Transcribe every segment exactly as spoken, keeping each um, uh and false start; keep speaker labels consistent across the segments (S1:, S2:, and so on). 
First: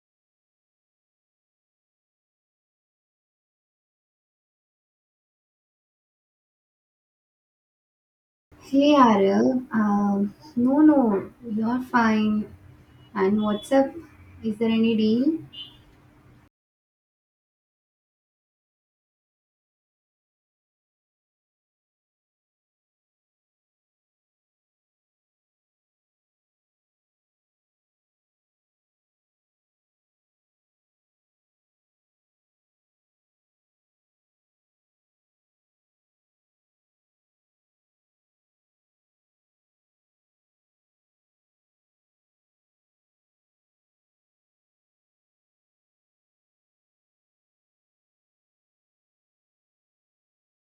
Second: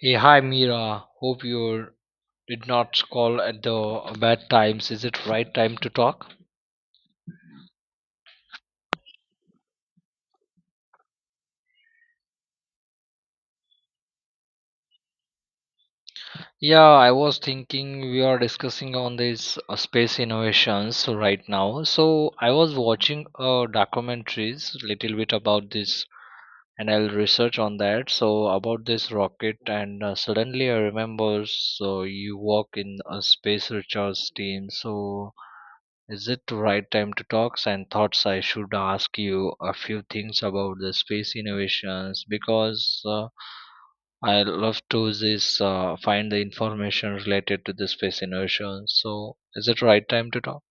S1: Hey, hi Mira. Hope you did not call at the bad times. Is it right time to talk?
S2: Hey Ariel, um, no, no, you're fine. And what's up? Is there any deal?
S1: Yeah, I was thinking we are discussing on this uh, space innovations right now. So I was watching uh, documentaries little bit about this, and I'll research on that. So about this rocket, and uh, suddenly I remember. So you work in a space research team. So is it the right time to talks and thoughts? I should ask you a few things about the space innovations because uh, I love to this uh, find the information related to the space innovations. So, is it right time to talk?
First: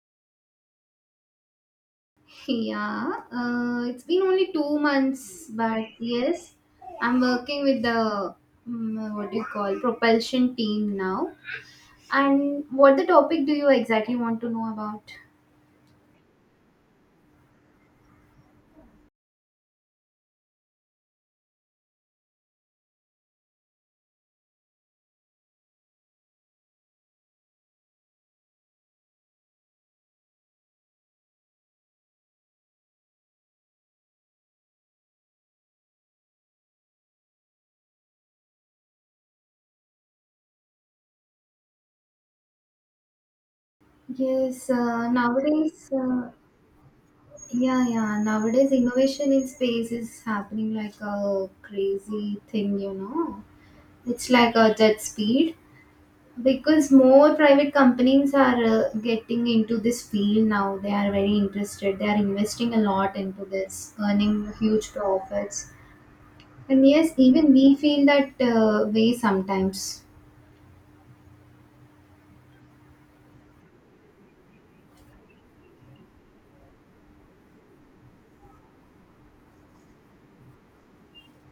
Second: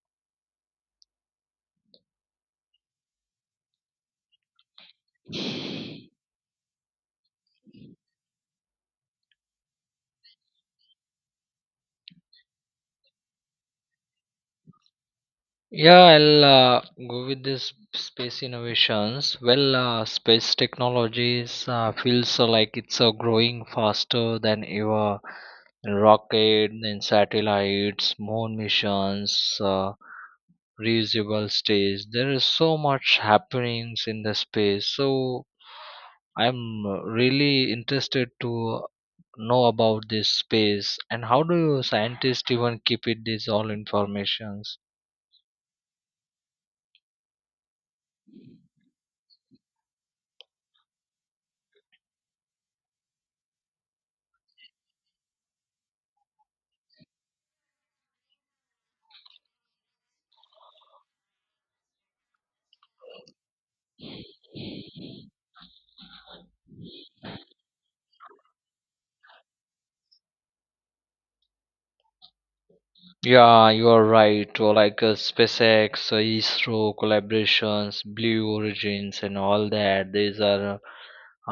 S2: Yeah, uh, it's been only two months, but yes, I'm working with the mm, what do you call propulsion team now. And what the topic do you exactly want to know about?
S1: Yeah, I'll uh, go with this space innovations. Well, uh, space technologies uh, feels uh, like it's uh, growing faster than ever. Rocket, then satellites, moon missions. Uh, reusable stage there is so much happenings in the space so I'm uh, really interested to know about this space and how do you scientists even keep it this all
S2: Yes,
S1: informations.
S2: uh, nowadays, uh, yeah, yeah, nowadays innovation in space is happening like a crazy thing, you know. It's like a jet speed because more private companies are uh, getting into this field now. They are very interested. They are investing a lot into this, earning huge profits. And yes, even we feel that uh, way sometimes.
S1: Yeah, you are right or like uh, SpaceX, uh, isro collaborations, Blue Origins and all that. These are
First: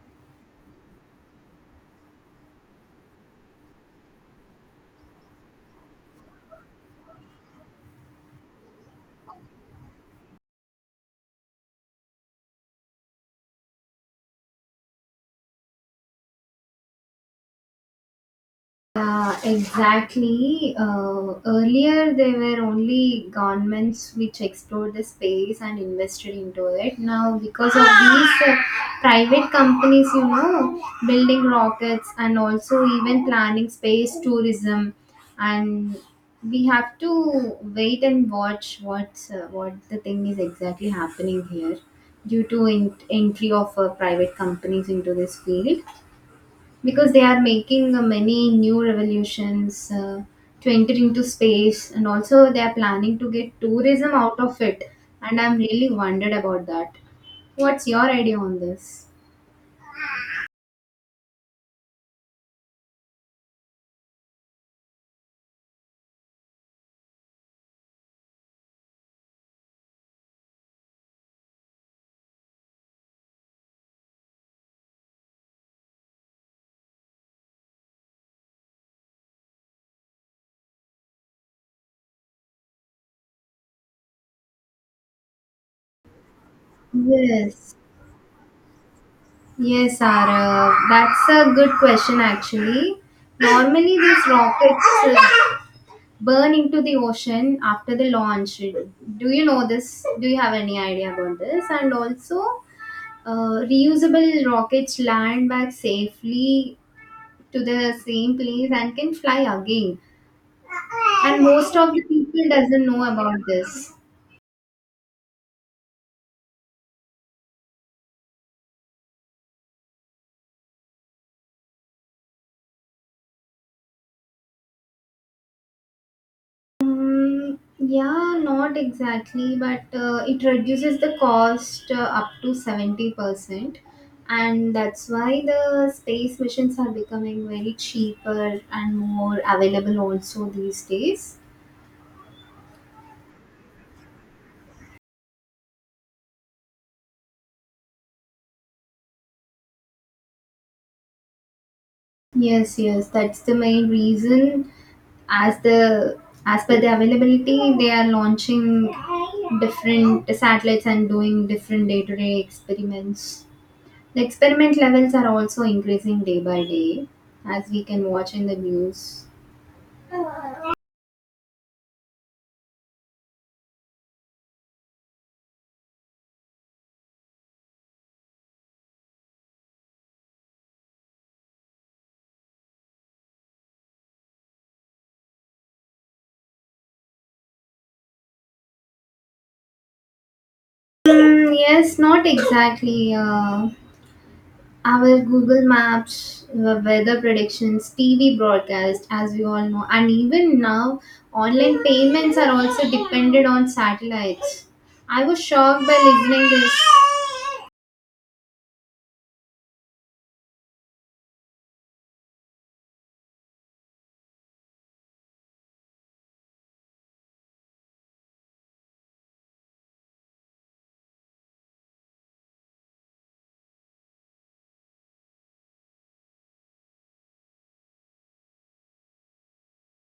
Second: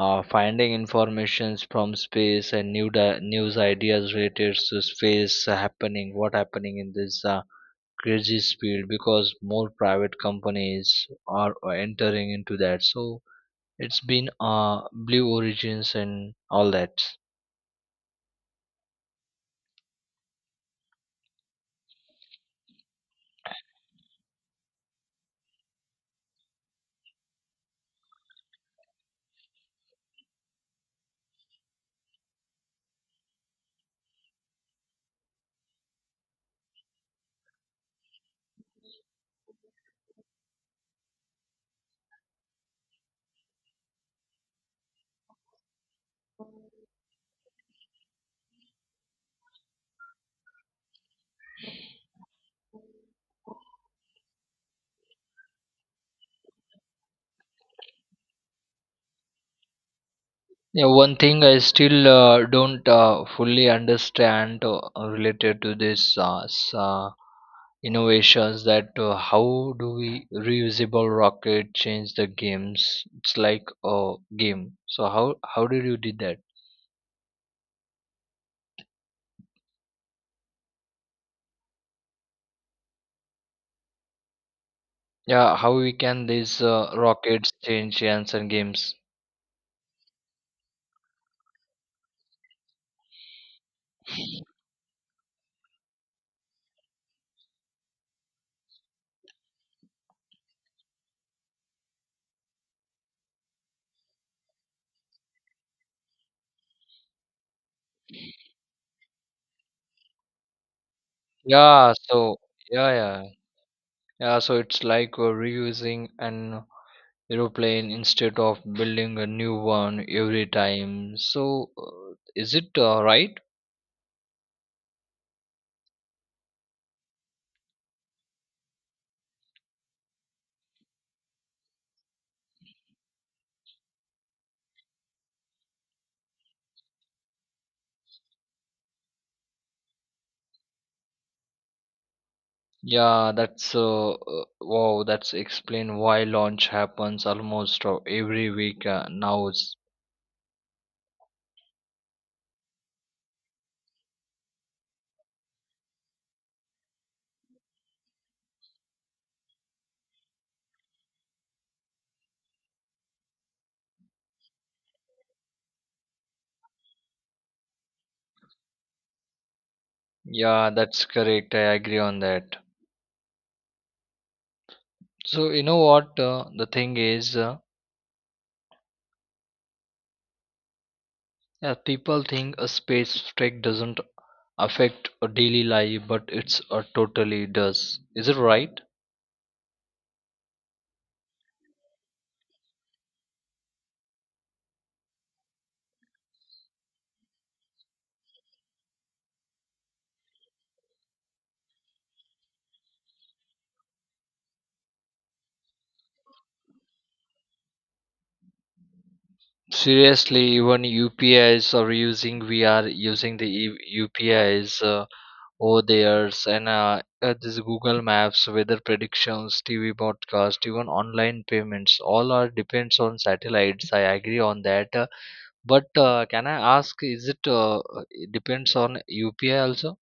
S1: uh, finding informations from space and new di- news ideas related to space happening, what happening in this uh, crazy speed because more private companies are entering into that. So it's been uh Blue Origins and all that.
S2: Yeah, exactly. Uh, earlier, there were only governments which explored the space and invested into it. Now, because of these uh, private companies, you know, building rockets and also even planning space tourism, and we have to wait and watch what's uh, what the thing is exactly happening here due to in- entry of uh, private companies into this field, because they are making uh, many new revolutions uh, to enter into space. And also they are planning to get tourism out of it, and I'm really wondered about that. What's your idea on this?
S1: Yeah, one thing I still uh, don't uh, fully understand uh, related to this uh, s- uh, innovations, that uh, how do we reusable rocket change the games? It's like a game. So how how did you did that? Yeah, how we can these uh, rockets
S2: Yes,
S1: change chance and games?
S2: yes, Sara. That's a good question, actually. Normally, these rockets uh, burn into the ocean after the launch. Do you know this? Do you have any idea about this? And also, Uh, reusable rockets land back safely to the same place and can fly again. And most of
S1: Yeah,
S2: the
S1: so
S2: people doesn't
S1: yeah,
S2: know
S1: yeah,
S2: about this.
S1: yeah. So it's like uh, reusing an aeroplane instead of building a new one every time. So uh, is it uh, right?
S2: Um, yeah, not exactly, but uh, it reduces the cost uh, up to seventy percent. And that's why the space missions are becoming very cheaper and more available also these days.
S1: Yeah, that's uh, uh, wow. That's explain why launch happens almost uh, every week uh, now.
S2: Yes, yes, that's the main reason. as the as per the availability, they are launching different satellites and doing different day-to-day experiments. The experiment levels are also increasing day by day, as we can watch in the news.
S1: Yeah, that's correct. I agree on that. So you know what? Uh, the thing is. Uh, Yeah, people think a space strike doesn't affect a daily life, but it's a totally does. Is it right?
S2: Hmm, yes, not exactly. Uh, our Google Maps, the weather predictions, TV broadcast, as we all know, and even now online payments are also dependent on satellites. I was shocked by listening this.
S1: Seriously, even U P Is are using. We are using the E- U P Is uh, over there, and uh, uh, this Google Maps, weather predictions, T V broadcast, even online payments. All are depends on satellites. I agree on that. Uh, but uh, can I ask? Is it uh, uh, depends on U P I also?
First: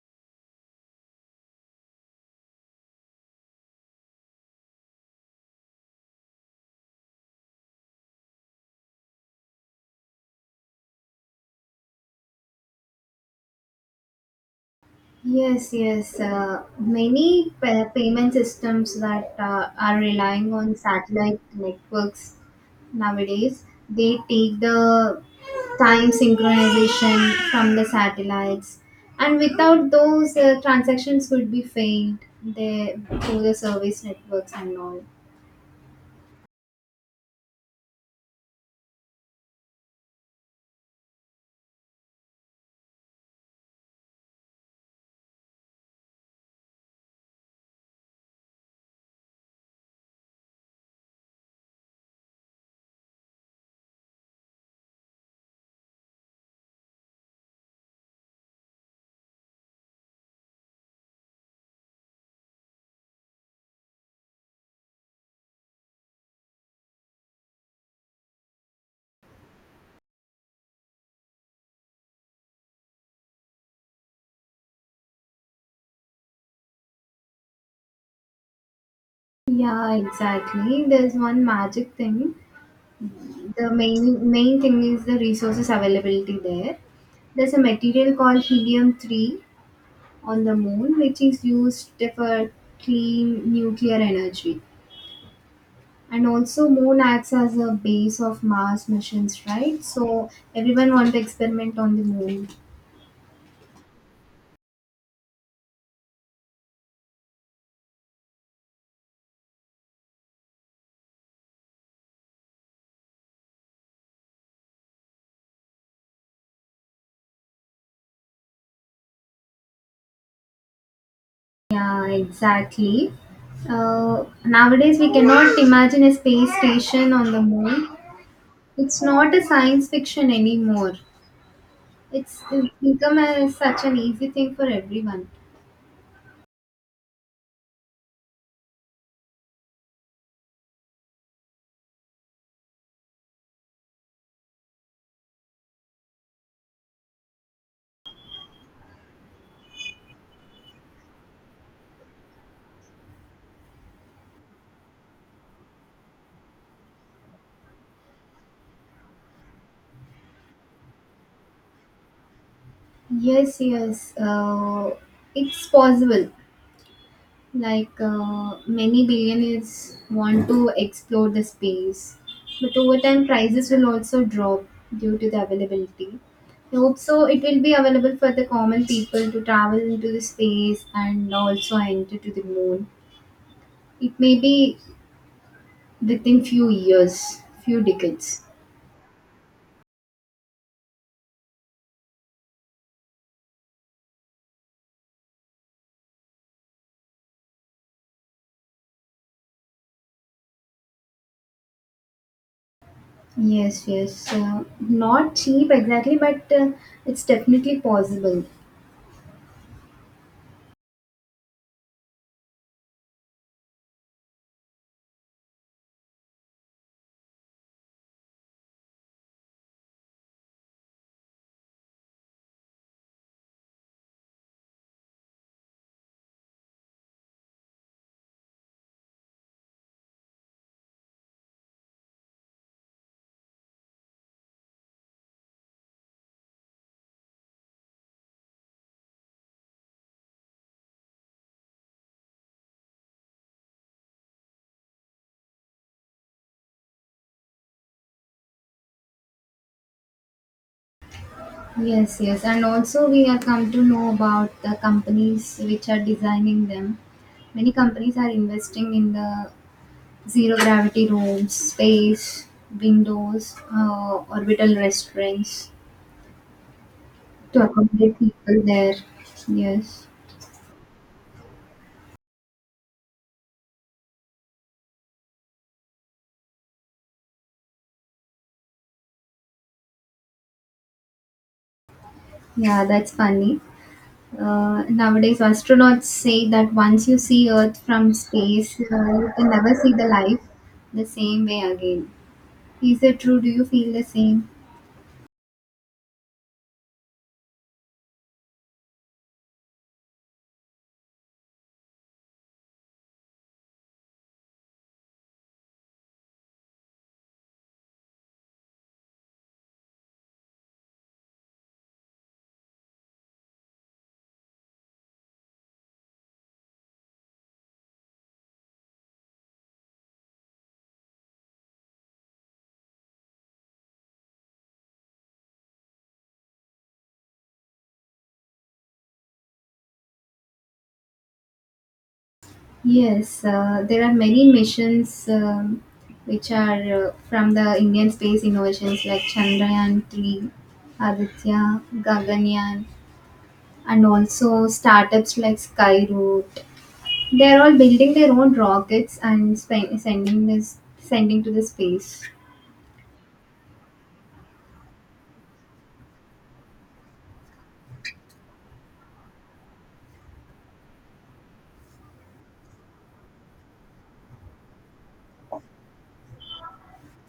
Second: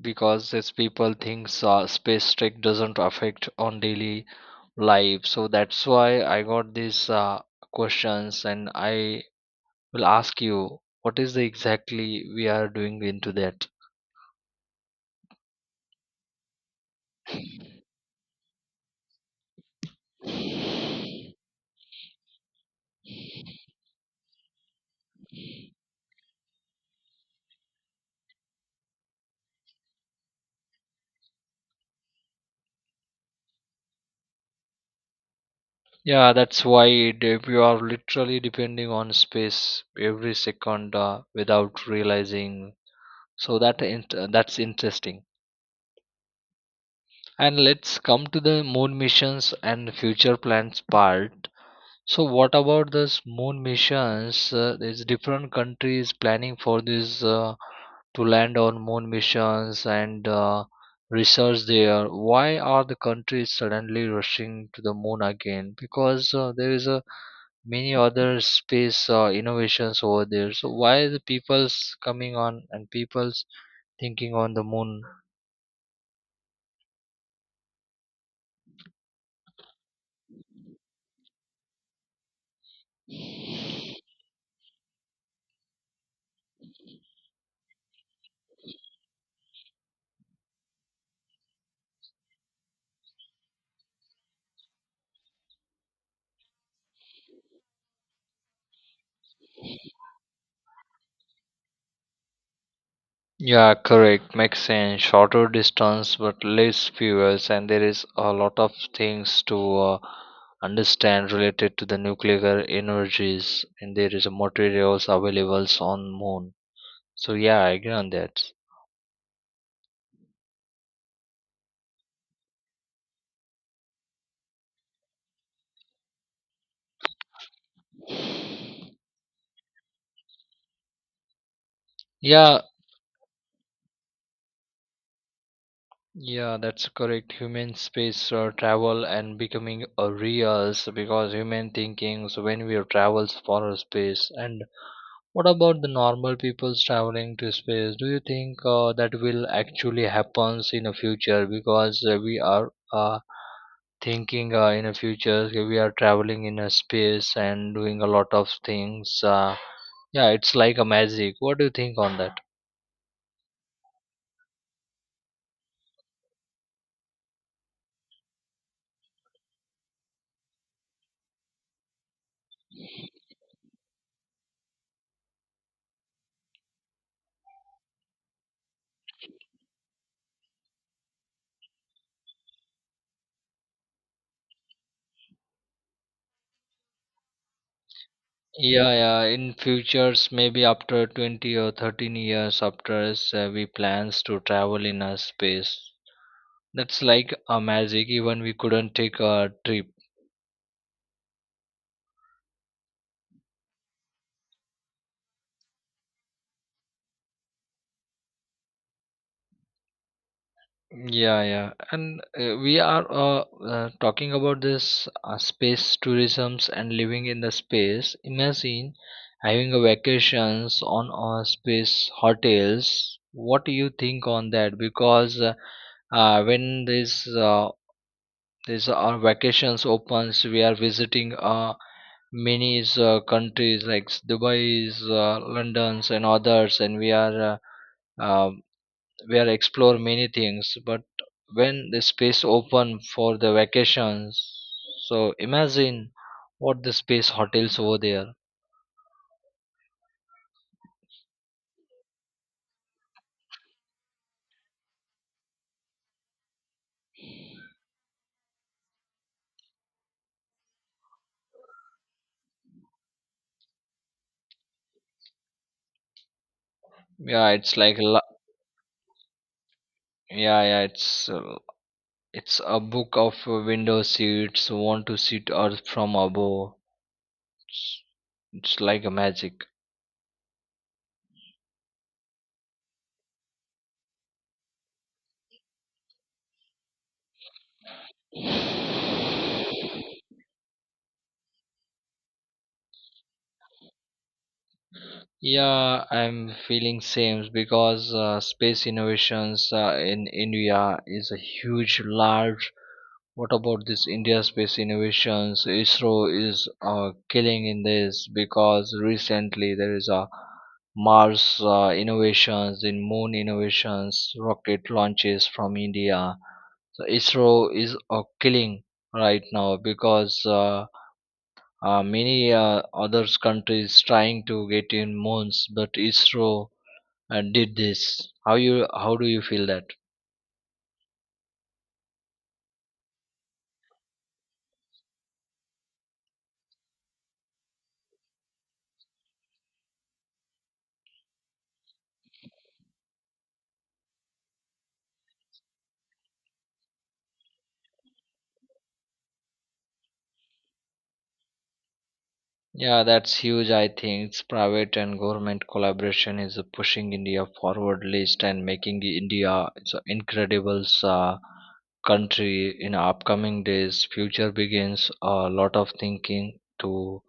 S1: Because it's people thinks uh, space trek doesn't affect on daily life, so that's why I got these uh, questions, and I will ask you what is the exactly we are doing into that.
S2: Yes, yes. Uh, many pa- payment systems that uh, are relying on satellite networks nowadays. They take the time synchronization from the satellites, and without those, uh, transactions would be failed there through the service networks and all.
S1: Yeah, that's why it- if you are literally depending on space every second uh, without realizing. So that int- uh, that's interesting. And let's come to the moon missions and future plans part. So what about this moon missions? Uh, there's different countries planning for this uh, to land on moon missions and uh, research there. Why are the countries suddenly rushing to the moon again? Because uh, there is a many other space uh, innovations over there. So why the people's coming on and people's thinking on the moon?
S2: Yeah, exactly. There's one magic thing. The main main thing is the resources availability there. There's a material called helium three on the moon, which is used for clean nuclear energy. And also, moon acts as a base of Mars missions, right? So everyone want to experiment on the moon.
S1: Yeah, correct. Makes sense. Shorter distance but less fuels, and there is a lot of things to uh, understand related to the nuclear energies, and there is a materials available on Moon. So yeah, I agree on that.
S2: Yeah, exactly. Uh, nowadays, we cannot imagine a space station on the moon. It's not a science fiction anymore. It's
S1: Yeah,
S2: it's become a such an easy thing for everyone.
S1: yeah, that's correct. Human space uh, travel and becoming a real because human thinking. So when we travels for a space and what about the normal people's traveling to space? Do you think uh, that will actually happens in the future? Because uh, we are uh, thinking uh, in the future so we are traveling in a space and doing a lot of things. Uh, yeah, it's like a magic. What do you think on that?
S2: Yes, yes. Uh, it's possible. like uh, many billionaires want to explore the space, but over time prices will also drop due to the availability. I hope so it will be available for the common people to travel into the space and also enter to the moon. It may be within few years, few decades.
S1: Yeah, yeah. In futures, maybe after twenty or thirteen years, after us, uh, we plans to travel in a space. That's like a magic. Even we couldn't take a trip.
S2: Yes, yes, uh, not cheap exactly, but uh, it's definitely possible.
S1: Yeah, yeah, and uh, we are uh, uh, talking about this uh, space tourisms and living in the space. Imagine having a vacations on uh, space hotels. What do you think on that? Because uh, uh, when this uh, this our vacations opens, we are visiting uh, many uh, countries like Dubai, uh, London's and others, and we are. Uh, uh, where I explore many things. But when the space open for the vacations, so imagine what the space hotels over there.
S2: Yes, yes, and also we have come to know about the companies which are designing them. Many companies are investing in the zero gravity rooms, space, windows, uh, orbital restaurants
S1: Yeah,
S2: to
S1: it's like
S2: accommodate
S1: la-
S2: people there. Yes,
S1: yeah, yeah, it's uh, it's a book of uh, window seats. Want to sit earth from above. It's like a magic.
S2: yeah, that's funny. Uh, nowadays, astronauts say that once you see Earth from space, uh, you can never see the life the same way again. Is it true? Do you feel the same?
S1: Yeah, I'm feeling same because uh, space innovations uh, in India is a huge, large. What about this India space innovations? ISRO is uh, killing in this because recently there is a Mars uh, innovations, in moon innovations, rocket launches from India. So ISRO is uh, killing right now because uh, uh, many uh, other countries trying to get in moons, but ISRO uh, did this. How you how do you feel that?
S2: Yes, uh, there are many missions um, which are uh, from the Indian space innovations like Chandrayaan three, Aditya, Gaganyaan, and also startups like Skyroot. They're all building their own rockets and spe- sending this sending to the space.
S1: Yeah, that's huge. I think it's private and government collaboration is uh, pushing India forward list and making India it's an incredible uh, country in upcoming days. Future begins a lot of thinking to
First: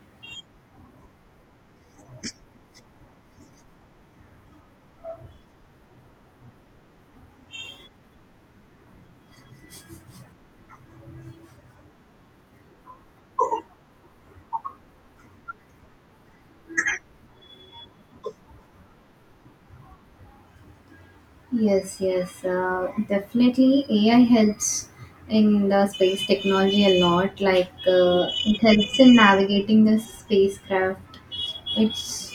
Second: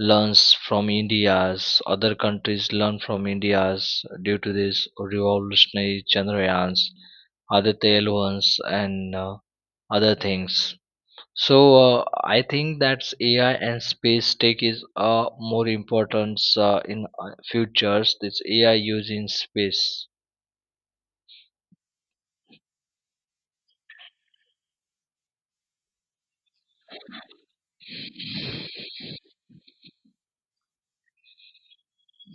S1: learns from India's, other countries learn from India's due to this revolutionary generations, other tailwinds and uh, other things. So uh, I think that's A I and space tech is uh, more important uh, in uh, futures. This A I use in space.
S2: Yes, yes, uh, definitely. A I helps in the space technology a lot. Like uh, it helps in navigating the spacecraft. It's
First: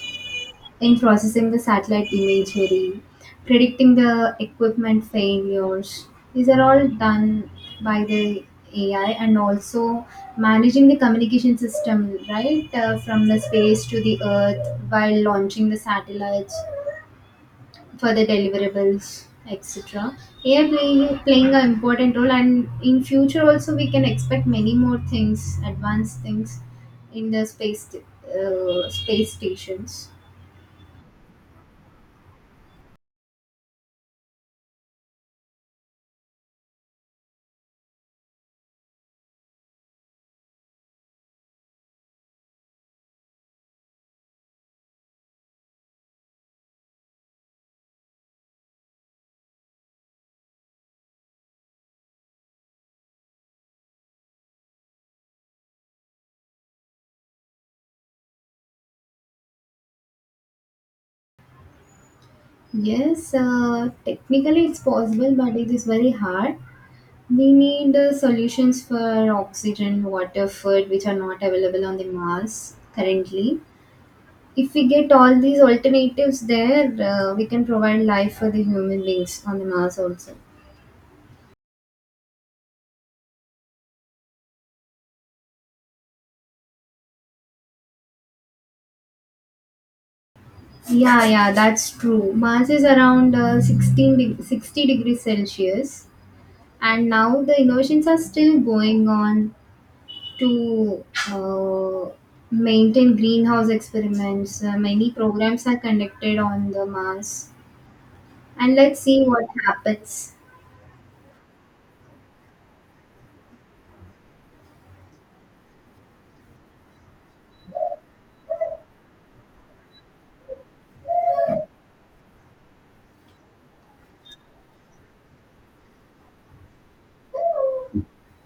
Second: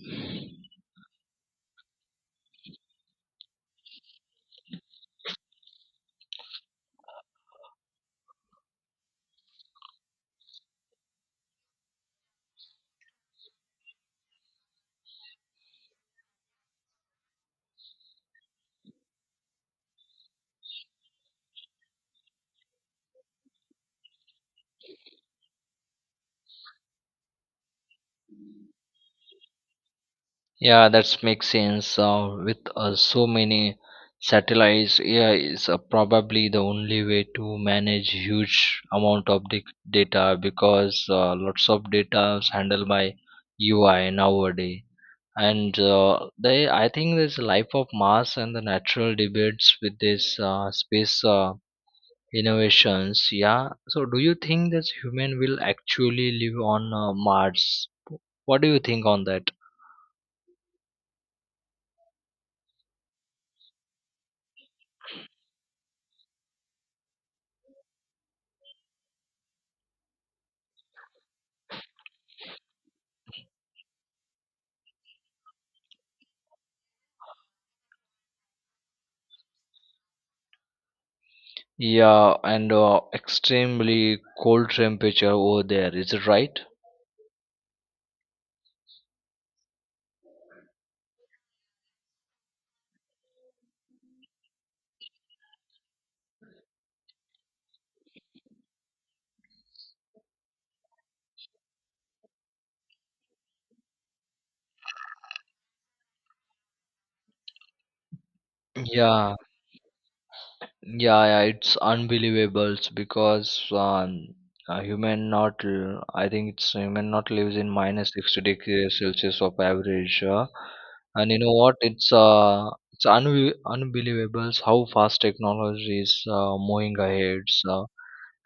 S2: in processing the satellite imagery, predicting the equipment failures. These are all done by the A I and also managing the communication system, right, uh, from the space to the earth while launching the satellites for the deliverables, et cetera. A I play, playing an important role, and in future also we can expect many more things, advanced things in the space uh, space stations.
S1: Yeah, that makes sense. Uh, with uh, so many satellites, A I is uh, probably the only way to manage huge amount of dic- data because uh, lots of data is handled by U I nowadays. And uh, they, I think there's life of Mars and the natural debates with this uh, space. Uh, Innovations, yeah. So, do you think that human will actually live on uh, Mars? What do you think on that?
S2: Yes, uh, technically it's possible, but it is very hard. We need uh, solutions for oxygen, water, food, which are not available on the Mars currently. If we get all these alternatives there, uh, we can provide life for the human beings on the Mars also.
S1: Yeah, and uh, extremely cold temperature over there. Is it right?
S2: Yeah, yeah, that's true. Mars is around uh, sixteen deg sixty degrees Celsius, and now the innovations are still going on to uh, maintain greenhouse experiments. Uh, many programs are conducted on the Mars, and let's see
S1: Yeah,
S2: what happens.
S1: yeah, yeah, it's unbelievable because um, a human not, l- I think it's human not lives in minus sixty degrees Celsius of average. Uh, and you know what? It's uh, it's unbe- unbelievable how fast technology is uh, moving ahead. So,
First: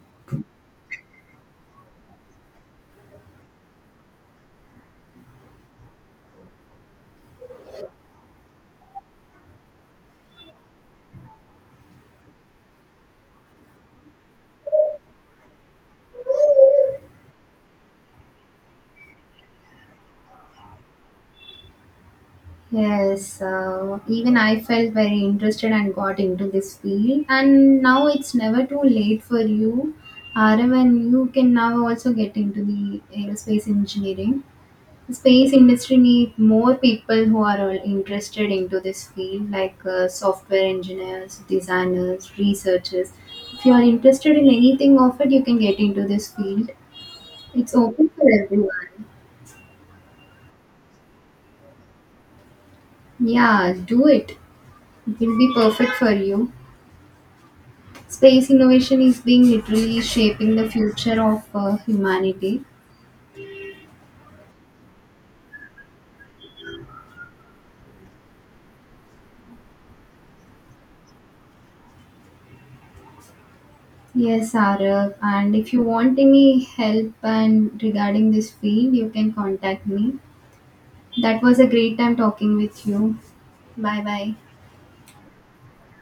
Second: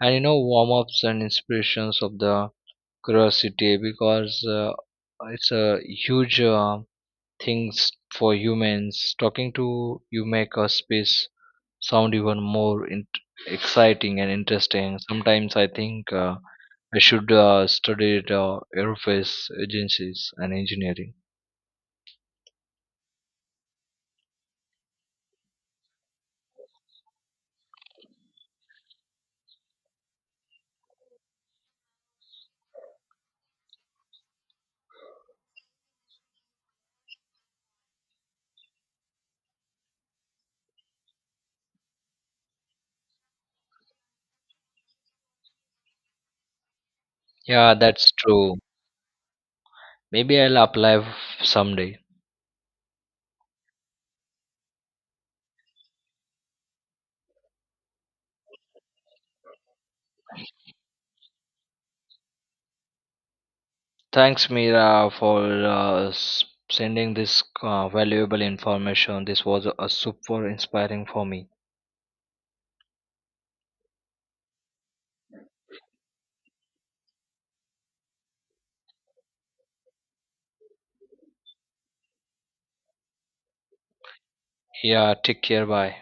S1: and you know, warm ups and inspirations of the curiosity because uh, it's a huge uh, things for humans. Talking to you make a space sound even more in- exciting and interesting. Sometimes I think uh, I should uh, study at, uh, aerospace agencies and engineering.
S2: Yes, uh, even I felt very interested and got into this field. And now it's never too late for you, Arav, and you can now also get into the aerospace engineering. Space industry need more people who are all interested into this field, like uh, software engineers, designers, researchers. If you are interested in anything of it, you can get into this field.
S1: Yeah,
S2: It's open
S1: that's
S2: for
S1: true.
S2: everyone.
S1: Maybe I'll apply f- someday.
S2: Yeah, do it. It will be perfect for you. Space innovation is being literally shaping the future of uh, humanity.
S1: Thanks, Mira, for uh, s- sending this uh, valuable information. This was a super inspiring for me.
S2: Yes, Arav, and if you want any help and regarding this field you can contact me. That was a great time talking with you. Bye bye.
S1: Yeah, take care. Bye.